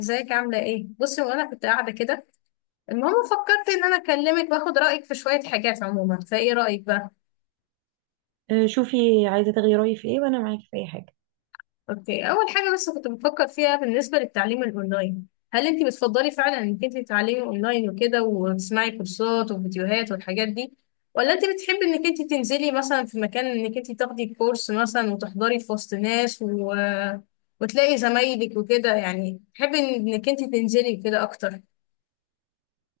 ازيك؟ عاملة ايه؟ بصي، وانا كنت قاعدة كده. المهم فكرت ان انا اكلمك واخد رأيك في شوية حاجات عموما، فايه رأيك بقى؟ آه، شوفي، عايزة تغيري رأيي في ايه؟ وانا معاكي في اي حاجة. اوكي، اول حاجة بس كنت بفكر فيها بالنسبة للتعليم الاونلاين، هل انت بتفضلي فعلا انك انت تتعلمي اونلاين وكده وتسمعي كورسات وفيديوهات والحاجات دي، ولا انت بتحبي انك انت تنزلي مثلا في مكان انك انت تاخدي كورس مثلا وتحضري في وسط ناس و وتلاقي زمايلك وكده، يعني تحبي انك انت تنزلي كده اكتر؟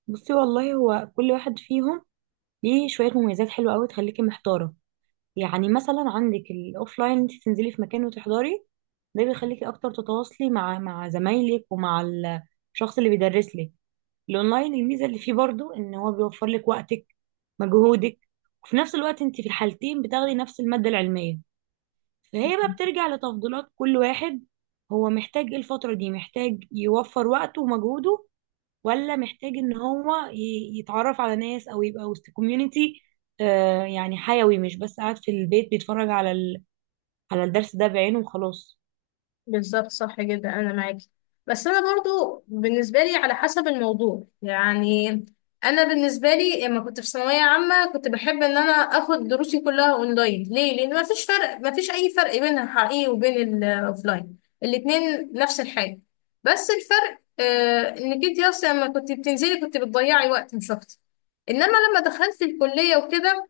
بصي، والله هو كل واحد فيهم ليه شوية مميزات حلوة قوي تخليكي محتارة. يعني مثلا عندك الاوفلاين، انت تنزلي في مكان وتحضري، ده بيخليكي اكتر تتواصلي مع زمايلك، ومع الشخص اللي بيدرس لك. الاونلاين، الميزة اللي فيه برضو ان هو بيوفر لك وقتك، مجهودك، وفي نفس الوقت انت في الحالتين بتاخدي نفس المادة العلمية. فهي بقى بترجع لتفضيلات كل واحد، هو محتاج ايه الفترة دي، محتاج يوفر وقته ومجهوده، ولا محتاج ان هو يتعرف على ناس او يبقى وسط كوميونتي، يعني حيوي، مش بس قاعد في البيت بيتفرج على الدرس ده بعينه وخلاص. بالظبط، صح جدا، انا معاكي. بس انا برضو بالنسبه لي على حسب الموضوع يعني. انا بالنسبه لي لما كنت في ثانويه عامه كنت بحب ان انا اخد دروسي كلها اونلاين، ليه؟ لان ما فيش فرق، ما فيش اي فرق بين الحقيقي وبين الاوفلاين، الاتنين نفس الحاجه. بس الفرق آه، انك انت اصلا لما كنت بتنزلي كنت بتضيعي وقت مش اكتر. انما لما دخلت الكليه وكده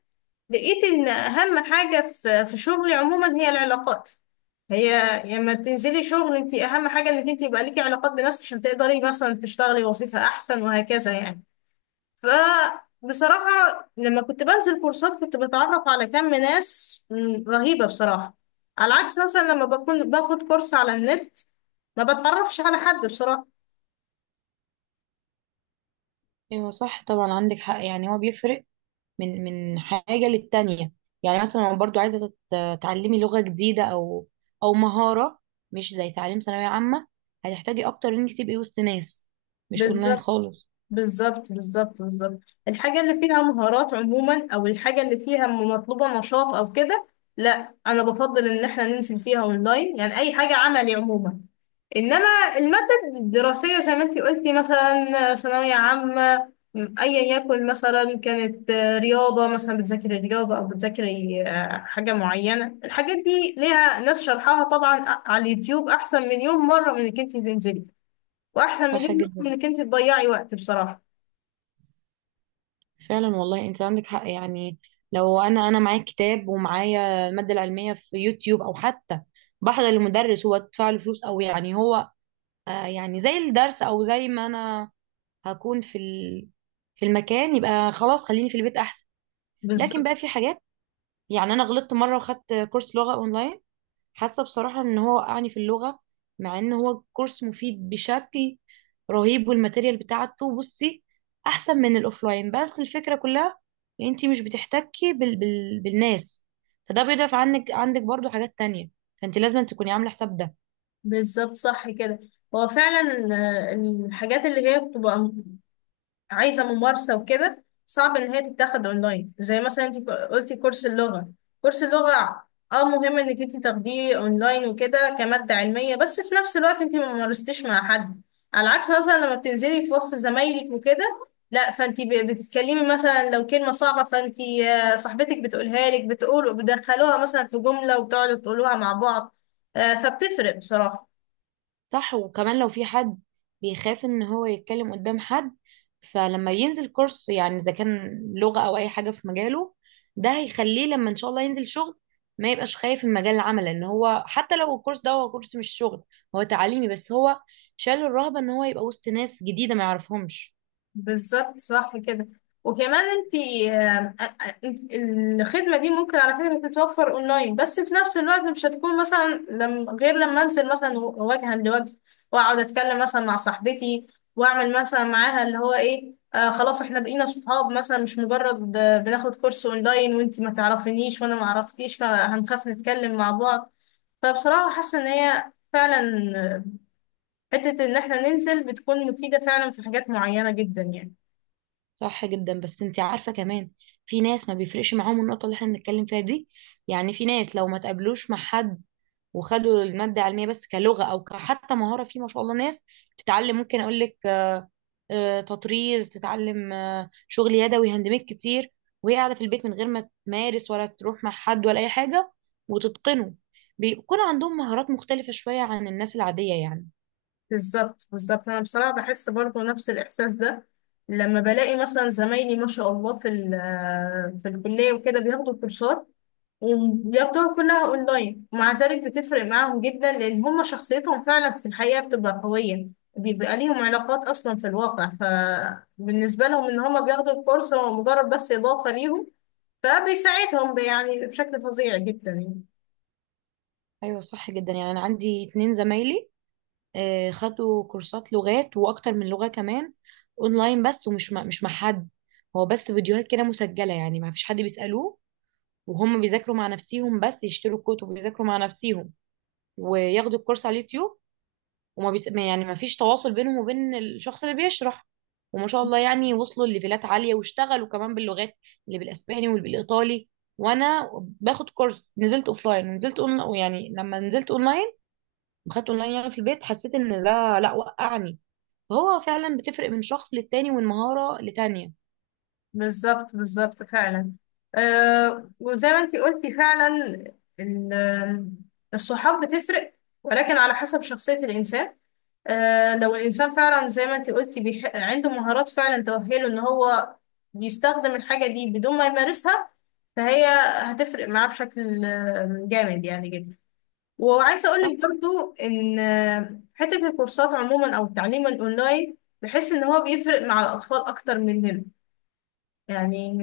لقيت ان اهم حاجة في شغلي عموما هي العلاقات. هي لما تنزلي شغل انت اهم حاجة انك انت يبقى ليكي علاقات بناس عشان تقدري مثلا تشتغلي وظيفة احسن، وهكذا يعني. فبصراحة لما كنت بنزل كورسات كنت بتعرف على كم ناس رهيبة بصراحة، على عكس مثلا لما بكون باخد كورس على النت ما بتعرفش على حد بصراحة. ايوه صح طبعا، عندك حق، يعني هو بيفرق من حاجة للتانية. يعني مثلا لو برضو عايزة تتعلمي لغة جديدة، او مهارة، مش زي تعليم ثانوية عامة، هتحتاجي اكتر انك تبقي وسط ناس، مش اونلاين بالظبط. خالص. بالظبط. الحاجة اللي فيها مهارات عموما، أو الحاجة اللي فيها مطلوبة نشاط أو كده، لا، أنا بفضل إن إحنا ننزل فيها أونلاين، يعني أي حاجة عملي عموما. إنما المادة الدراسية زي ما أنتي قلتي، مثلا ثانوية عامة، أيا يكن، مثلا كانت رياضة، مثلا بتذاكري رياضة أو بتذاكري حاجة معينة، الحاجات دي ليها ناس شرحها طبعا على اليوتيوب أحسن مليون مرة من إنك أنتي تنزلي، وأحسن صح مليون مرة جدا، من إنك أنتي تضيعي وقت بصراحة. فعلا والله انت عندك حق. يعني لو انا معايا كتاب ومعايا الماده العلميه في يوتيوب، او حتى بحضر المدرس هو ادفع له فلوس، او يعني هو يعني زي الدرس، او زي ما انا هكون في المكان، يبقى خلاص خليني في البيت احسن. لكن بالظبط، بقى في حاجات، يعني انا غلطت مره وخدت كورس لغه اونلاين، حاسه بصراحه ان هو وقعني في اللغه، مع ان هو كورس مفيد بشكل رهيب، والماتيريال بتاعته، بصي، احسن من الاوفلاين، بس الفكره كلها ان انت مش بتحتكي بالناس، فده بيضعف عنك، عندك برضو حاجات تانية، فانت لازم تكوني عامله حساب ده. بالظبط، صح كده. هو فعلا الحاجات اللي هي بتبقى عايزة ممارسة وكده صعب إن هي تتاخد أونلاين، زي مثلا أنت قلتي كورس اللغة. كورس اللغة، اه مهم انك انت تاخديه اونلاين وكده كمادة علمية، بس في نفس الوقت انت ما مارستيش مع حد. على عكس مثلا لما بتنزلي في وسط زمايلك وكده، لا، فانت بتتكلمي، مثلا لو كلمة صعبة فانت صاحبتك بتقولها لك، بتقول بتدخلوها مثلا في جملة وبتقعدوا تقولوها مع بعض. فبتفرق بصراحة. صح، وكمان لو في حد بيخاف ان هو يتكلم قدام حد، فلما ينزل كورس، يعني اذا كان لغة او اي حاجة في مجاله، ده هيخليه لما ان شاء الله ينزل شغل، ما يبقاش خايف من مجال العمل، لان هو حتى لو الكورس ده هو كورس مش شغل، هو تعليمي بس، هو شال الرهبة ان هو يبقى وسط ناس جديدة ما يعرفهمش. بالظبط، صح كده. وكمان انت الخدمة دي ممكن على فكرة تتوفر اونلاين، بس في نفس الوقت مش هتكون مثلا لم غير لما انزل مثلا وجها لوجه، واقعد اتكلم مثلا مع صاحبتي، واعمل مثلا معاها اللي هو ايه، آه خلاص احنا بقينا صحاب مثلا، مش مجرد بناخد كورس اونلاين وانت ما تعرفينيش وانا ما اعرفكيش فهنخاف نتكلم مع بعض. فبصراحة حاسة ان هي فعلا آه، حتة ان احنا ننزل بتكون مفيدة فعلا في حاجات معينة جدا يعني. صح جدا، بس انت عارفة كمان في ناس ما بيفرقش معاهم النقطة اللي احنا بنتكلم فيها دي. يعني في ناس لو ما تقابلوش مع حد وخدوا المادة علمية، بس كلغة أو حتى مهارة، في ما شاء الله ناس تتعلم، ممكن أقول لك، تطريز، تتعلم شغل يدوي، هاند ميد كتير، وهي قاعدة في البيت من غير ما تمارس ولا تروح مع حد ولا أي حاجة، وتتقنه. بيكون عندهم مهارات مختلفة شوية عن الناس العادية يعني. بالظبط، انا بصراحه بحس برضو نفس الاحساس ده، لما بلاقي مثلا زمايلي ما شاء الله في الكليه وكده بياخدوا كورسات وبياخدوها كلها اونلاين، ومع ذلك بتفرق معاهم جدا لان هم شخصيتهم فعلا في الحقيقه بتبقى قويه، بيبقى ليهم علاقات اصلا في الواقع، فبالنسبه لهم ان هم بياخدوا الكورس هو مجرد بس اضافه ليهم، فبيساعدهم يعني بشكل فظيع جدا يعني. أيوة صح جدا. يعني أنا عندي اتنين زمايلي خدوا كورسات لغات، وأكتر من لغة كمان، أونلاين بس، ومش مع- مش مع حد، هو بس فيديوهات كده مسجلة، يعني ما فيش حد بيسألوه، وهم بيذاكروا مع نفسيهم، بس يشتروا الكتب ويذاكروا مع نفسيهم، وياخدوا الكورس على اليوتيوب، وما بيس... ما- يعني ما فيش تواصل بينهم وبين الشخص اللي بيشرح، وما شاء الله يعني وصلوا لليفلات عالية واشتغلوا كمان باللغات، اللي بالاسباني واللي بالايطالي. وانا باخد كورس، نزلت اوفلاين ونزلت اونلاين، يعني لما نزلت اونلاين وخدت اونلاين يعني في البيت، حسيت ان ده لا، وقعني. فهو فعلا بتفرق من شخص للتاني ومن مهارة لتانية. بالظبط، بالظبط فعلا. أه، وزي ما انتي قلتي فعلا، ال- الصحاب بتفرق، ولكن على حسب شخصية الإنسان. أه لو الإنسان فعلا زي ما انتي قلتي عنده مهارات فعلا تؤهله إن هو بيستخدم الحاجة دي بدون ما يمارسها، فهي هتفرق معاه بشكل جامد يعني جدا. وعايزة صح، أقولك برضو إن حتة الكورسات عموما أو التعليم الأونلاين بحس إن هو بيفرق مع الأطفال أكتر مننا يعني.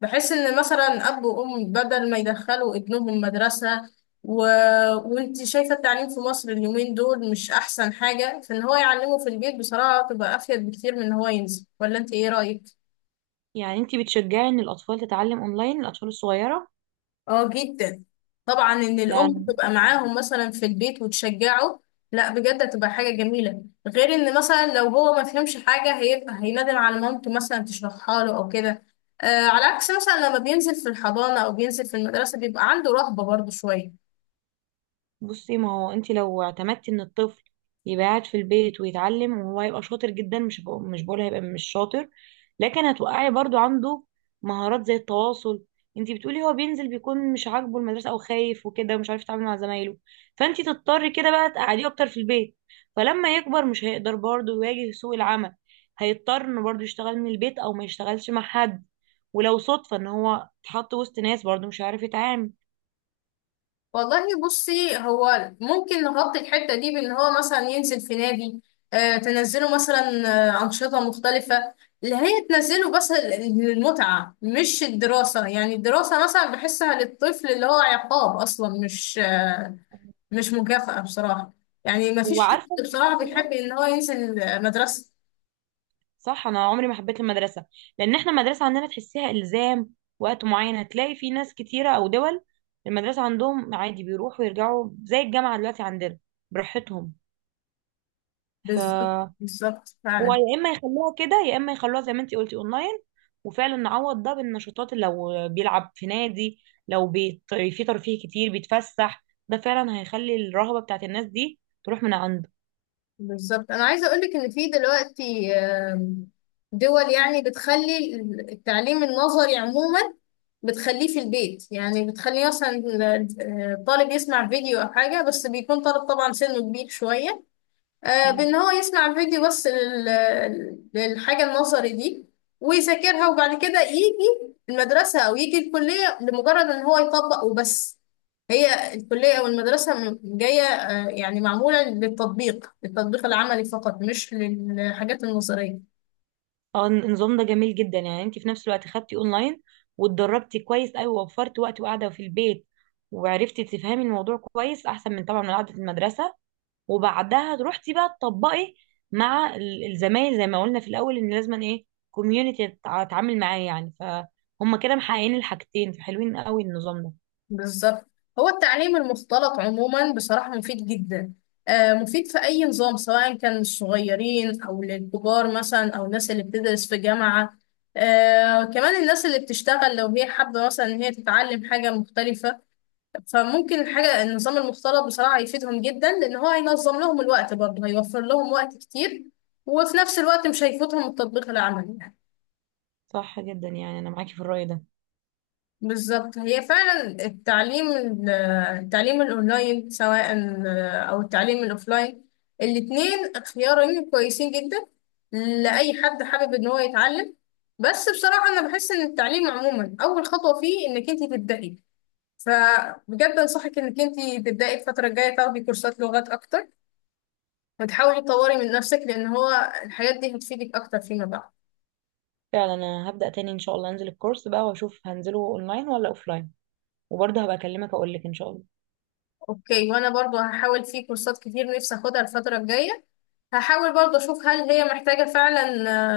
بحس ان مثلا اب وام بدل ما يدخلوا ابنهم مدرسه و وانت شايفه التعليم في مصر اليومين دول مش احسن حاجه، فان هو يعلمه في البيت بصراحه تبقى افيد بكتير من ان هو ينزل، ولا انت ايه رايك؟ يعني انتي بتشجعي ان الاطفال تتعلم اونلاين، الاطفال الصغيرة؟ اه جدا، طبعا ان لا، الام تبقى معاهم مثلا في البيت وتشجعه. لا بجد هتبقى حاجه جميله، غير ان مثلا لو هو ما فهمش حاجه هيبقى هيندم على مامته مثلا تشرحها له او كده. آه، على عكس مثلا لما بينزل في الحضانه او بينزل في المدرسه بيبقى عنده رهبه برضه شويه. بصي، ما هو انت لو اعتمدتي ان الطفل يبقى قاعد في البيت ويتعلم، وهو هيبقى شاطر جدا، مش بقول هيبقى مش شاطر، لكن هتوقعي برضو عنده مهارات زي التواصل. انت بتقولي هو بينزل بيكون مش عاجبه المدرسه او خايف وكده، ومش عارف يتعامل مع زمايله، فانت تضطري كده بقى تقعديه اكتر في البيت. فلما يكبر مش هيقدر برضو يواجه سوق العمل، هيضطر انه برضو يشتغل من البيت او ما يشتغلش مع حد، ولو صدفه ان هو اتحط وسط ناس برضو مش عارف يتعامل. والله بصي هو ممكن نغطي الحتة دي بإن هو مثلا ينزل في نادي، آه تنزله مثلا آه أنشطة مختلفة، اللي هي تنزله بس للمتعة مش الدراسة، يعني الدراسة مثلا بحسها للطفل اللي هو عقاب أصلا، مش آه مش مكافأة بصراحة. يعني مفيش طفل وعارفه بصراحة بيحب المشكله؟ إن هو ينزل مدرسة. صح، انا عمري ما حبيت المدرسه، لان احنا المدرسه عندنا تحسيها الزام وقت معين، هتلاقي في ناس كتيره او دول المدرسه عندهم عادي بيروحوا ويرجعوا زي الجامعه دلوقتي عندنا، براحتهم. ف بالظبط، بالظبط هو فعلا. يا اما يخلوها كده، يا اما يخلوها زي ما انتي قلتي اونلاين، وفعلا نعوض ده بالنشاطات، اللي لو بيلعب في نادي، لو في ترفيه كتير بيتفسح، ده فعلا هيخلي الرهبه بتاعت الناس دي تروح من عنده. بالظبط، انا عايزه اقول لك ان في دلوقتي دول يعني بتخلي التعليم النظري عموما بتخليه في البيت، يعني بتخليه مثلا طالب يسمع فيديو او حاجه، بس بيكون طالب طبعا سنه كبير شويه، بان هو يسمع الفيديو بس للحاجه النظري دي ويذاكرها، وبعد كده يجي المدرسه او يجي الكليه لمجرد ان هو يطبق وبس. هي الكليه او المدرسه جايه يعني معموله للتطبيق، للتطبيق العملي فقط، مش للحاجات النظريه. اه، النظام ده جميل جدا. يعني انت في نفس الوقت خدتي اونلاين، واتدربتي كويس قوي ووفرتي وقت وقاعده في البيت، وعرفتي تفهمي الموضوع كويس احسن من طبعا من قعده المدرسه، وبعدها روحتي بقى تطبقي مع الزمايل زي ما قلنا في الاول، ان لازم ايه، كوميونتي اتعامل معاه، يعني فهم كده محققين الحاجتين، فحلوين قوي النظام ده. بالظبط. هو التعليم المختلط عموما بصراحة مفيد جدا، مفيد في أي نظام سواء كان للصغيرين أو للكبار مثلا، أو الناس اللي بتدرس في جامعة، كمان الناس اللي بتشتغل لو هي حابة مثلا إن هي تتعلم حاجة مختلفة، فممكن الحاجة النظام المختلط بصراحة يفيدهم جدا، لأن هو هينظم لهم الوقت برضه، هيوفر لهم وقت كتير، وفي نفس الوقت مش هيفوتهم التطبيق العملي. صح جدا، يعني انا معاكي في الرأي ده. بالظبط، هي فعلا التعليم الاونلاين سواء او التعليم الاوفلاين، الاتنين خيارين كويسين جدا لاي حد حابب ان هو يتعلم. بس بصراحة انا بحس ان التعليم عموما اول خطوة فيه انك انت تبدأي، فبجد انصحك انك انت تبدأي الفترة الجاية تاخدي كورسات لغات اكتر، وتحاولي تطوري من نفسك، لان هو الحاجات دي هتفيدك اكتر فيما بعد. فعلا انا هبدأ تاني ان شاء الله انزل الكورس بقى واشوف هنزله اونلاين ولا اوفلاين، وبرضه هبقى اكلمك اقول لك ان شاء الله. اوكي، وانا برضو هحاول في كورسات كتير نفسي اخدها الفترة الجاية، هحاول برضه أشوف هل هي محتاجة فعلا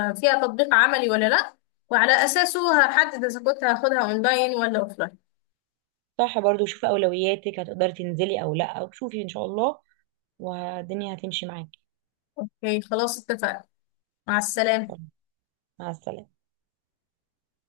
فيها تطبيق عملي ولا لأ، وعلى أساسه هحدد إذا كنت هاخدها أونلاين ولا أوفلاين. صح، برضو شوفي أولوياتك، هتقدري تنزلي أو لأ، وشوفي إن شاء الله والدنيا هتمشي معاكي. أوكي خلاص اتفقنا. مع خلاص، السلامة. مع السلامة.